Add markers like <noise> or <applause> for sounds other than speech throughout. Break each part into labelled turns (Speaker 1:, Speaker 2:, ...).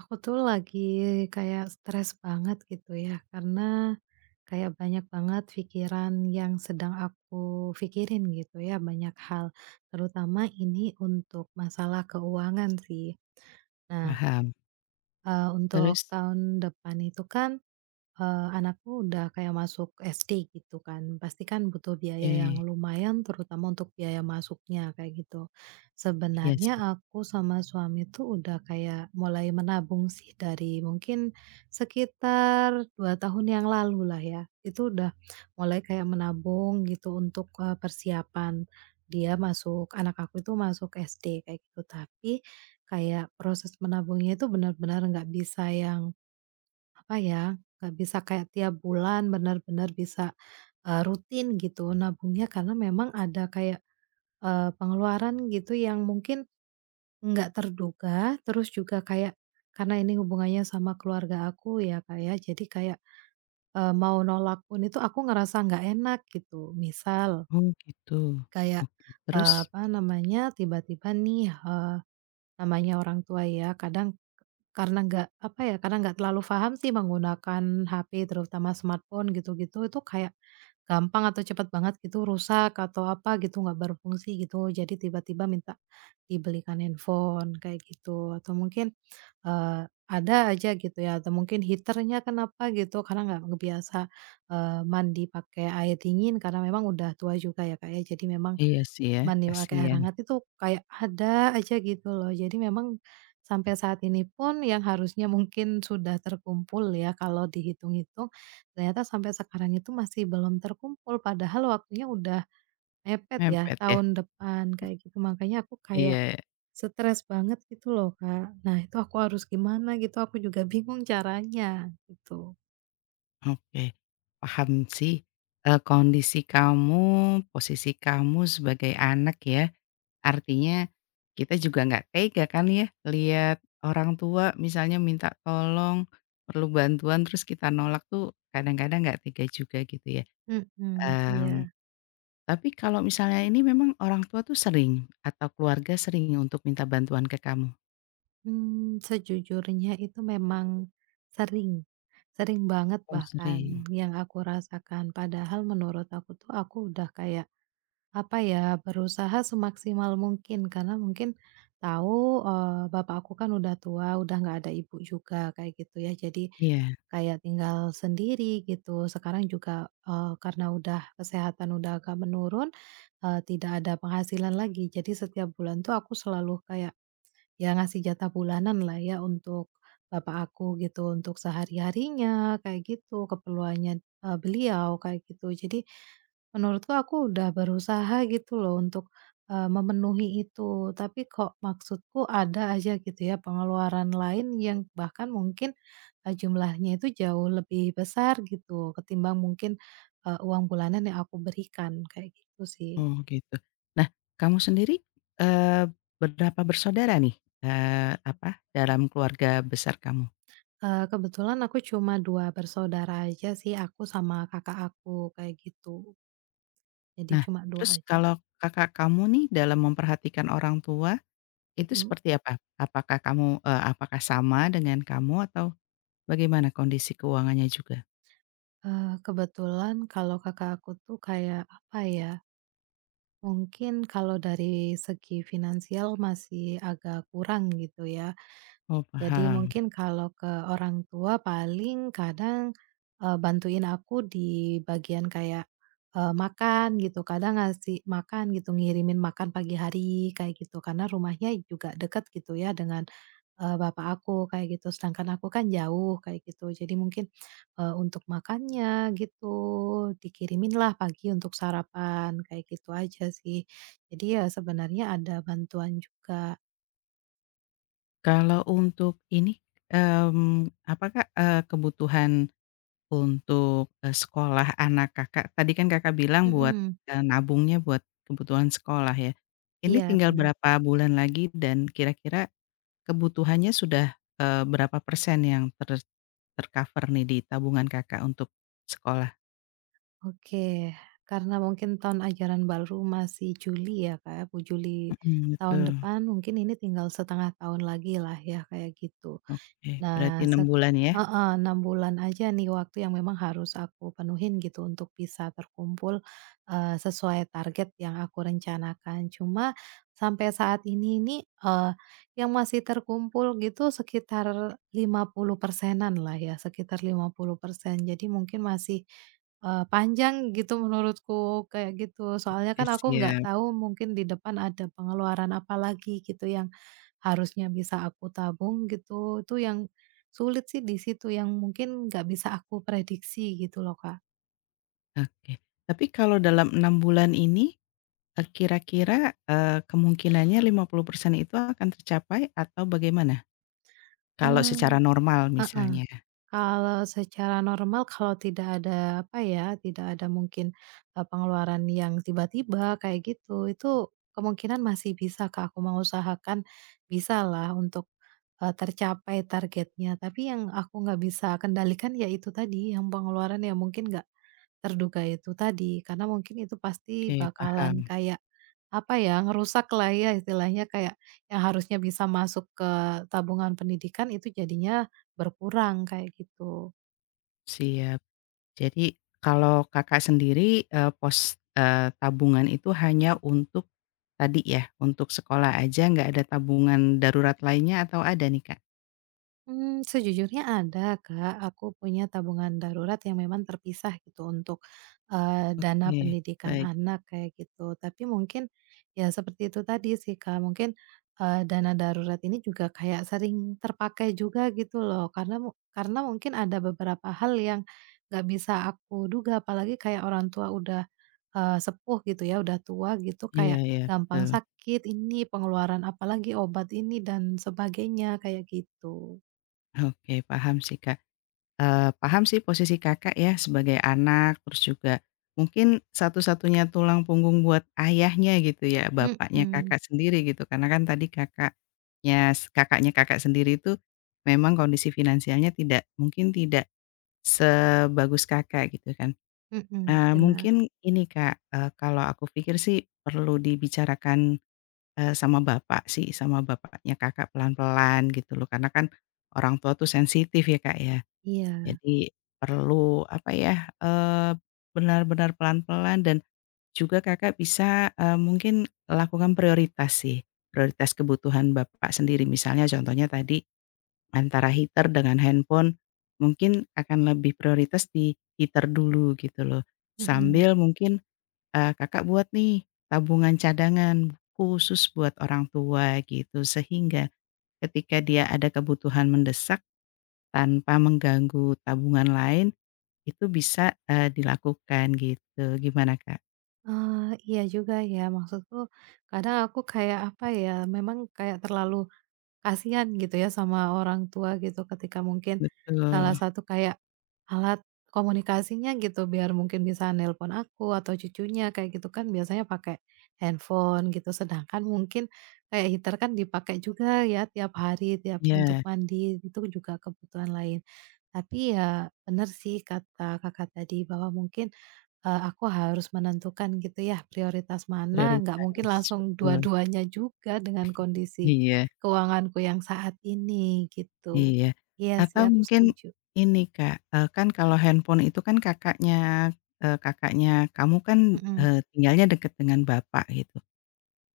Speaker 1: Aku tuh lagi kayak stres banget gitu ya, karena kayak banyak banget pikiran yang sedang aku pikirin gitu ya, banyak hal, terutama ini untuk masalah keuangan sih. Nah,
Speaker 2: Paham.
Speaker 1: untuk
Speaker 2: Terus?
Speaker 1: tahun depan itu kan anakku udah kayak masuk SD gitu kan, pasti kan butuh biaya yang
Speaker 2: eh
Speaker 1: lumayan terutama untuk biaya masuknya kayak gitu.
Speaker 2: iya sih.
Speaker 1: Sebenarnya aku sama suami tuh udah kayak mulai menabung sih dari mungkin sekitar 2 tahun yang lalu lah ya, itu udah mulai kayak menabung gitu untuk, persiapan dia masuk anak aku itu masuk SD kayak gitu. Tapi kayak proses menabungnya itu benar-benar nggak bisa yang apa ya, nggak bisa kayak tiap bulan benar-benar bisa, rutin gitu nabungnya karena memang ada kayak, pengeluaran gitu yang mungkin nggak terduga, terus juga kayak karena ini hubungannya sama keluarga aku ya, Kak, ya, jadi kayak, mau nolak pun itu aku ngerasa nggak enak gitu. Misal
Speaker 2: Oh gitu.
Speaker 1: kayak,
Speaker 2: Oke. Terus?
Speaker 1: apa namanya, tiba-tiba nih, namanya orang tua ya kadang karena nggak, apa ya, karena nggak terlalu paham sih menggunakan HP terutama smartphone gitu-gitu, itu kayak gampang atau cepat banget gitu rusak atau apa gitu, nggak berfungsi gitu. Jadi tiba-tiba minta dibelikan handphone kayak gitu atau mungkin, ada aja gitu ya atau mungkin heater kenapa gitu, karena nggak kebiasa, mandi pakai air dingin karena memang udah tua juga ya, kayak Jadi memang
Speaker 2: Iya sih ya,
Speaker 1: Mandi pakai air
Speaker 2: kasihan.
Speaker 1: hangat itu kayak ada aja gitu loh. Jadi memang sampai saat ini pun yang harusnya mungkin sudah terkumpul ya kalau dihitung-hitung, ternyata sampai sekarang itu masih belum terkumpul padahal waktunya udah mepet ya
Speaker 2: Mepet ya?
Speaker 1: tahun depan kayak gitu. Makanya aku kayak
Speaker 2: Iya,
Speaker 1: stres banget gitu loh, Kak. Nah, itu aku harus gimana gitu, aku juga bingung caranya gitu.
Speaker 2: oke. Paham sih, kondisi kamu, posisi kamu sebagai anak ya, artinya kita juga nggak tega kan ya lihat orang tua misalnya minta tolong, perlu bantuan terus kita nolak tuh kadang-kadang nggak tega juga gitu ya,
Speaker 1: Mhm, iya.
Speaker 2: mmm Tapi kalau misalnya ini memang orang tua tuh sering atau keluarga sering untuk minta bantuan ke kamu?
Speaker 1: Hmm, sejujurnya itu memang sering, sering banget
Speaker 2: Oh sering,
Speaker 1: bahkan yang aku rasakan. Padahal menurut aku tuh aku udah kayak, apa ya, berusaha semaksimal mungkin karena mungkin tahu, bapak aku kan udah tua, udah nggak ada ibu juga kayak gitu ya. Jadi
Speaker 2: iya,
Speaker 1: kayak tinggal sendiri gitu. Sekarang juga, karena udah kesehatan udah agak menurun, tidak ada penghasilan lagi. Jadi setiap bulan tuh aku selalu kayak Ya ngasih jatah bulanan lah ya untuk bapak aku gitu, untuk sehari-harinya kayak gitu, keperluannya, beliau kayak gitu. Jadi menurutku aku udah berusaha gitu loh untuk, memenuhi itu, tapi kok maksudku ada aja gitu ya pengeluaran lain yang bahkan mungkin, jumlahnya itu jauh lebih besar gitu ketimbang mungkin, uang bulanan yang aku berikan, kayak gitu sih.
Speaker 2: oh gitu. Nah kamu sendiri, eee, berapa bersaudara nih? Apa, dalam keluarga besar kamu?
Speaker 1: Kebetulan aku cuma 2 bersaudara aja sih, aku sama kakak aku, kayak gitu. Jadi
Speaker 2: Nah
Speaker 1: cuma 2
Speaker 2: terus
Speaker 1: aja,
Speaker 2: kalau kakak kamu nih dalam memperhatikan orang tua, itu
Speaker 1: mhm.
Speaker 2: seperti apa? Apakah kamu apakah sama dengan kamu atau bagaimana kondisi keuangannya juga?
Speaker 1: Kebetulan kalau kakak aku tuh kayak, apa ya, mungkin kalau dari segi finansial masih agak kurang gitu ya.
Speaker 2: Oh
Speaker 1: Jadi
Speaker 2: paham.
Speaker 1: mungkin kalau ke orang tua paling kadang, bantuin aku di bagian kayak, makan gitu, kadang ngasih makan gitu, ngirimin makan pagi hari kayak gitu, karena rumahnya juga deket gitu ya dengan, bapak aku kayak gitu, sedangkan aku kan jauh kayak gitu. Jadi mungkin, untuk makannya gitu dikirimin lah pagi untuk sarapan kayak gitu aja sih. Jadi ya sebenarnya ada bantuan juga.
Speaker 2: Kalau untuk ini, apa Kak, kebutuhan untuk, sekolah anak Kakak, tadi kan Kakak bilang buat,
Speaker 1: Mhm,
Speaker 2: nabungnya buat kebutuhan sekolah ya. Ini
Speaker 1: iya
Speaker 2: tinggal
Speaker 1: benar.
Speaker 2: berapa bulan lagi dan kira-kira kebutuhannya sudah, berapa persen yang ter ter nih di tabungan Kakak untuk sekolah?
Speaker 1: Oke, karena mungkin tahun ajaran baru masih Juli ya, Kak, ya, bu Juli
Speaker 2: Mhm,
Speaker 1: tahun
Speaker 2: betul.
Speaker 1: depan mungkin ini tinggal setengah tahun lagi lah ya, kayak gitu.
Speaker 2: Oke, berarti
Speaker 1: Nah,
Speaker 2: 6 bulan ya?
Speaker 1: heeh, 6 bulan aja nih waktu yang memang harus aku penuhin gitu untuk bisa terkumpul, sesuai target yang aku rencanakan. Cuma sampai saat ini eee, yang masih terkumpul gitu sekitar 50 persenan lah ya, sekitar 50 persen. Jadi mungkin masih, panjang gitu menurutku kayak gitu. Soalnya
Speaker 2: Oke
Speaker 1: kan aku nggak
Speaker 2: siap,
Speaker 1: tahu mungkin di depan ada pengeluaran apa lagi gitu yang harusnya bisa aku tabung gitu, itu yang Sulit sih di situ yang mungkin nggak bisa aku prediksi gitu loh, Kak.
Speaker 2: oke. Tapi kalau dalam 6 bulan ini kira-kira, kemungkinannya 50% itu akan tercapai atau bagaimana? Kalau
Speaker 1: Eee.
Speaker 2: secara normal
Speaker 1: Heeh,
Speaker 2: misalnya.
Speaker 1: kalau secara normal kalau tidak ada apa ya, tidak ada mungkin, pengeluaran yang tiba-tiba kayak gitu, itu kemungkinan masih bisa, Kak, aku mengusahakan bisalah untuk, tercapai targetnya. Tapi yang aku nggak bisa kendalikan ya itu tadi, yang pengeluaran yang mungkin nggak terduga itu tadi. Karena mungkin itu pasti
Speaker 2: Oke,
Speaker 1: bakalan
Speaker 2: paham.
Speaker 1: kayak, apa ya, ngerusak lah ya istilahnya kayak yang harusnya bisa masuk ke tabungan pendidikan itu jadinya berkurang kayak gitu.
Speaker 2: Siap. Jadi kalau Kakak sendiri, tabungan itu hanya untuk tadi ya, untuk sekolah aja nggak ada tabungan darurat lainnya atau ada nih, Kak?
Speaker 1: Hmm, sejujurnya ada, Kak. Aku punya tabungan darurat yang memang terpisah gitu untuk, dana
Speaker 2: Oke,
Speaker 1: pendidikan
Speaker 2: baik.
Speaker 1: anak kayak gitu. Tapi mungkin ya seperti itu tadi sih, Kak, mungkin, dana darurat ini juga kayak sering terpakai juga gitu loh karena karena mungkin ada beberapa hal yang nggak bisa aku duga apalagi kayak orang tua udah, sepuh gitu ya, udah tua gitu
Speaker 2: Iya
Speaker 1: kayak
Speaker 2: iya, betul.
Speaker 1: gampang sakit ini, pengeluaran apalagi obat ini dan sebagainya kayak gitu.
Speaker 2: Oke, paham sih, Kak. Paham sih posisi Kakak ya sebagai anak, terus juga mungkin satu-satunya tulang punggung buat ayahnya gitu ya, bapaknya
Speaker 1: Mhm
Speaker 2: Kakak sendiri gitu. Karena kan tadi kakaknya kakaknya Kakak sendiri itu memang kondisi finansialnya tidak mungkin tidak sebagus Kakak gitu kan.
Speaker 1: mhm, benar,
Speaker 2: Mungkin ini Kak, kalau aku pikir sih perlu dibicarakan, sama bapak sih, sama bapaknya Kakak pelan-pelan gitu loh, karena kan orang tua tuh sensitif ya Kak ya.
Speaker 1: iya,
Speaker 2: Jadi perlu apa ya, benar-benar pelan-pelan dan juga Kakak bisa, mungkin lakukan prioritas sih, prioritas kebutuhan Bapak sendiri. Misalnya contohnya tadi antara heater dengan handphone, mungkin akan lebih prioritas di heater dulu gitu loh.
Speaker 1: mhm.
Speaker 2: Sambil mungkin, Kakak buat nih tabungan cadangan khusus buat orang tua gitu, sehingga ketika dia ada kebutuhan mendesak tanpa mengganggu tabungan lain itu bisa, dilakukan gitu, gimana Kak?
Speaker 1: Iya juga ya, maksudku kadang aku kayak, apa ya, memang kayak terlalu Kasihan gitu ya sama orang tua gitu ketika mungkin salah
Speaker 2: Betul,
Speaker 1: satu kayak alat komunikasinya gitu biar mungkin bisa nelpon aku atau cucunya kayak gitu kan biasanya pakai handphone gitu, sedangkan mungkin kayak heater kan dipakai juga ya tiap hari, tiap untuk
Speaker 2: iya,
Speaker 1: mandi, itu juga kebutuhan lain. Tapi ya benar sih kata Kakak tadi bahwa mungkin aku harus menentukan gitu ya prioritas mana, nggak mungkin
Speaker 2: prioritas,
Speaker 1: langsung
Speaker 2: betul,
Speaker 1: dua-duanya juga dengan kondisi
Speaker 2: iya
Speaker 1: keuanganku yang saat ini gitu.
Speaker 2: iya.
Speaker 1: Iya sih
Speaker 2: Atau
Speaker 1: aku
Speaker 2: mungkin
Speaker 1: setuju.
Speaker 2: ini Kak, kan kalau handphone itu kan kakaknya eee, kakaknya kamu kan,
Speaker 1: Mhm
Speaker 2: tinggalnya deket dengan bapak gitu.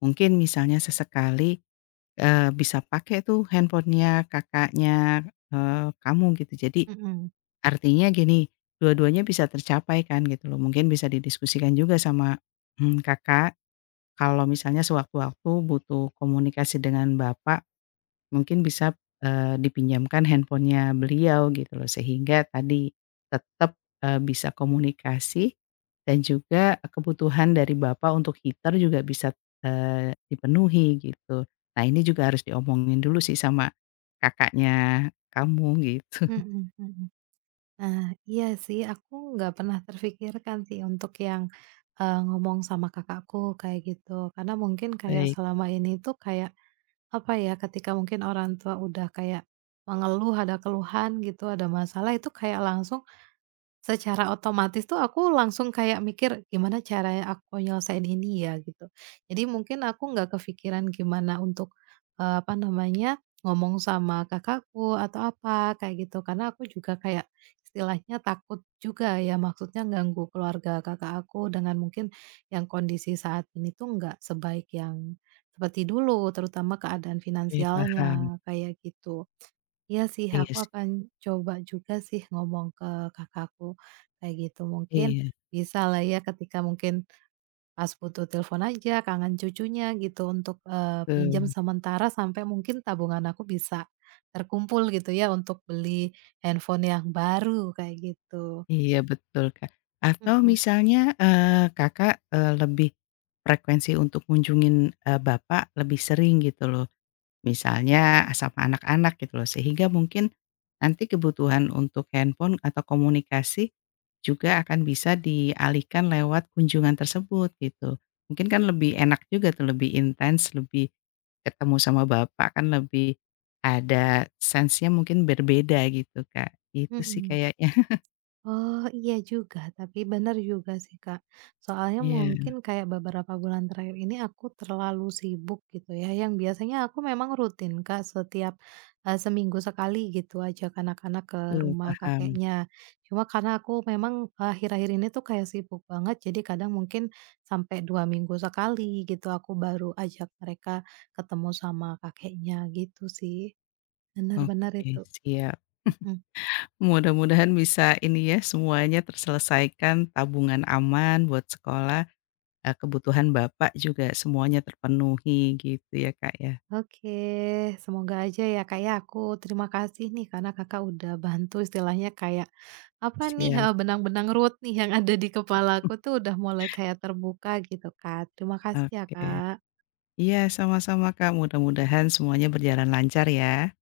Speaker 2: Mungkin misalnya sesekali, bisa pakai tuh handphonenya kakaknya, eee, kamu gitu. Jadi
Speaker 1: mhm
Speaker 2: artinya gini, dua-duanya bisa tercapai kan gitu loh, mungkin bisa didiskusikan juga sama, Kakak. Kalau misalnya sewaktu-waktu butuh komunikasi dengan bapak, mungkin bisa, dipinjamkan handphonenya beliau gitu loh, sehingga tadi tetap, bisa komunikasi dan juga kebutuhan dari bapak untuk heater juga bisa, dipenuhi gitu. Nah ini juga harus diomongin dulu sih sama kakaknya kamu gitu.
Speaker 1: mhm mhm. Nah iya sih aku nggak pernah terfikirkan sih untuk yang, ngomong sama kakakku kayak gitu karena mungkin kayak
Speaker 2: Baik,
Speaker 1: selama ini tuh kayak apa ya ketika mungkin orang tua udah kayak mengeluh, ada keluhan gitu, ada masalah itu kayak langsung Secara otomatis tuh aku langsung kayak mikir, "Gimana caranya aku nyelesain ini ya?" Gitu. Jadi mungkin aku nggak kepikiran gimana untuk, apa namanya, ngomong sama kakakku atau apa, kayak gitu. Karena aku juga kayak istilahnya takut juga ya, maksudnya ganggu keluarga kakak aku dengan mungkin yang kondisi saat ini tuh nggak sebaik yang seperti dulu, terutama keadaan
Speaker 2: oke paham.
Speaker 1: finansialnya, kayak gitu. Iya sih,
Speaker 2: Iya
Speaker 1: aku
Speaker 2: sih,
Speaker 1: akan coba juga sih ngomong ke kakakku kayak gitu. Mungkin
Speaker 2: iya.
Speaker 1: bisa lah ya ketika mungkin pas butuh telepon aja, kangen cucunya gitu untuk pinjam
Speaker 2: Betul.
Speaker 1: sementara sampai mungkin tabungan aku bisa terkumpul gitu ya untuk beli handphone yang baru kayak gitu.
Speaker 2: Iya betul, Kak. Atau
Speaker 1: Mm-mm,
Speaker 2: misalnya, Kakak, lebih frekuensi untuk kunjungin eee, bapak lebih sering gitu loh. Misalnya sama anak-anak gitu loh, sehingga mungkin nanti kebutuhan untuk handphone atau komunikasi juga akan bisa dialihkan lewat kunjungan tersebut gitu. Mungkin kan lebih enak juga tuh, lebih intens, lebih ketemu sama bapak kan lebih ada sense-nya mungkin berbeda gitu, Kak. Itu sih
Speaker 1: mm-mm.
Speaker 2: kayaknya. <laughs>
Speaker 1: Oh, iya juga, tapi bener juga sih, Kak. Soalnya
Speaker 2: Iya.
Speaker 1: mungkin kayak beberapa bulan terakhir ini aku terlalu sibuk gitu ya, yang biasanya aku memang rutin, Kak, setiap, seminggu sekali gitu ajak anak-anak ke rumah
Speaker 2: Paham.
Speaker 1: kakeknya. Cuma karena aku memang akhir-akhir ini tuh kayak sibuk banget, jadi kadang mungkin sampai 2 minggu sekali gitu aku baru ajak mereka ketemu sama kakeknya gitu sih. Benar-benar
Speaker 2: Oke,
Speaker 1: itu,
Speaker 2: siap.
Speaker 1: mhm.
Speaker 2: Mudah-mudahan bisa ini ya, semuanya terselesaikan, tabungan aman buat sekolah, kebutuhan Bapak juga semuanya terpenuhi gitu ya, Kak, ya?
Speaker 1: Oke, semoga aja ya Kak ya, aku terima kasih nih karena Kakak udah bantu istilahnya kayak, apa nih,
Speaker 2: Siap,
Speaker 1: benang-benang ruwet nih yang ada di kepala aku tuh udah mulai kayak terbuka gitu Kak. Terima kasih ya
Speaker 2: oke.
Speaker 1: Kak.
Speaker 2: Iya, sama-sama, Kak, mudah-mudahan semuanya berjalan lancar ya.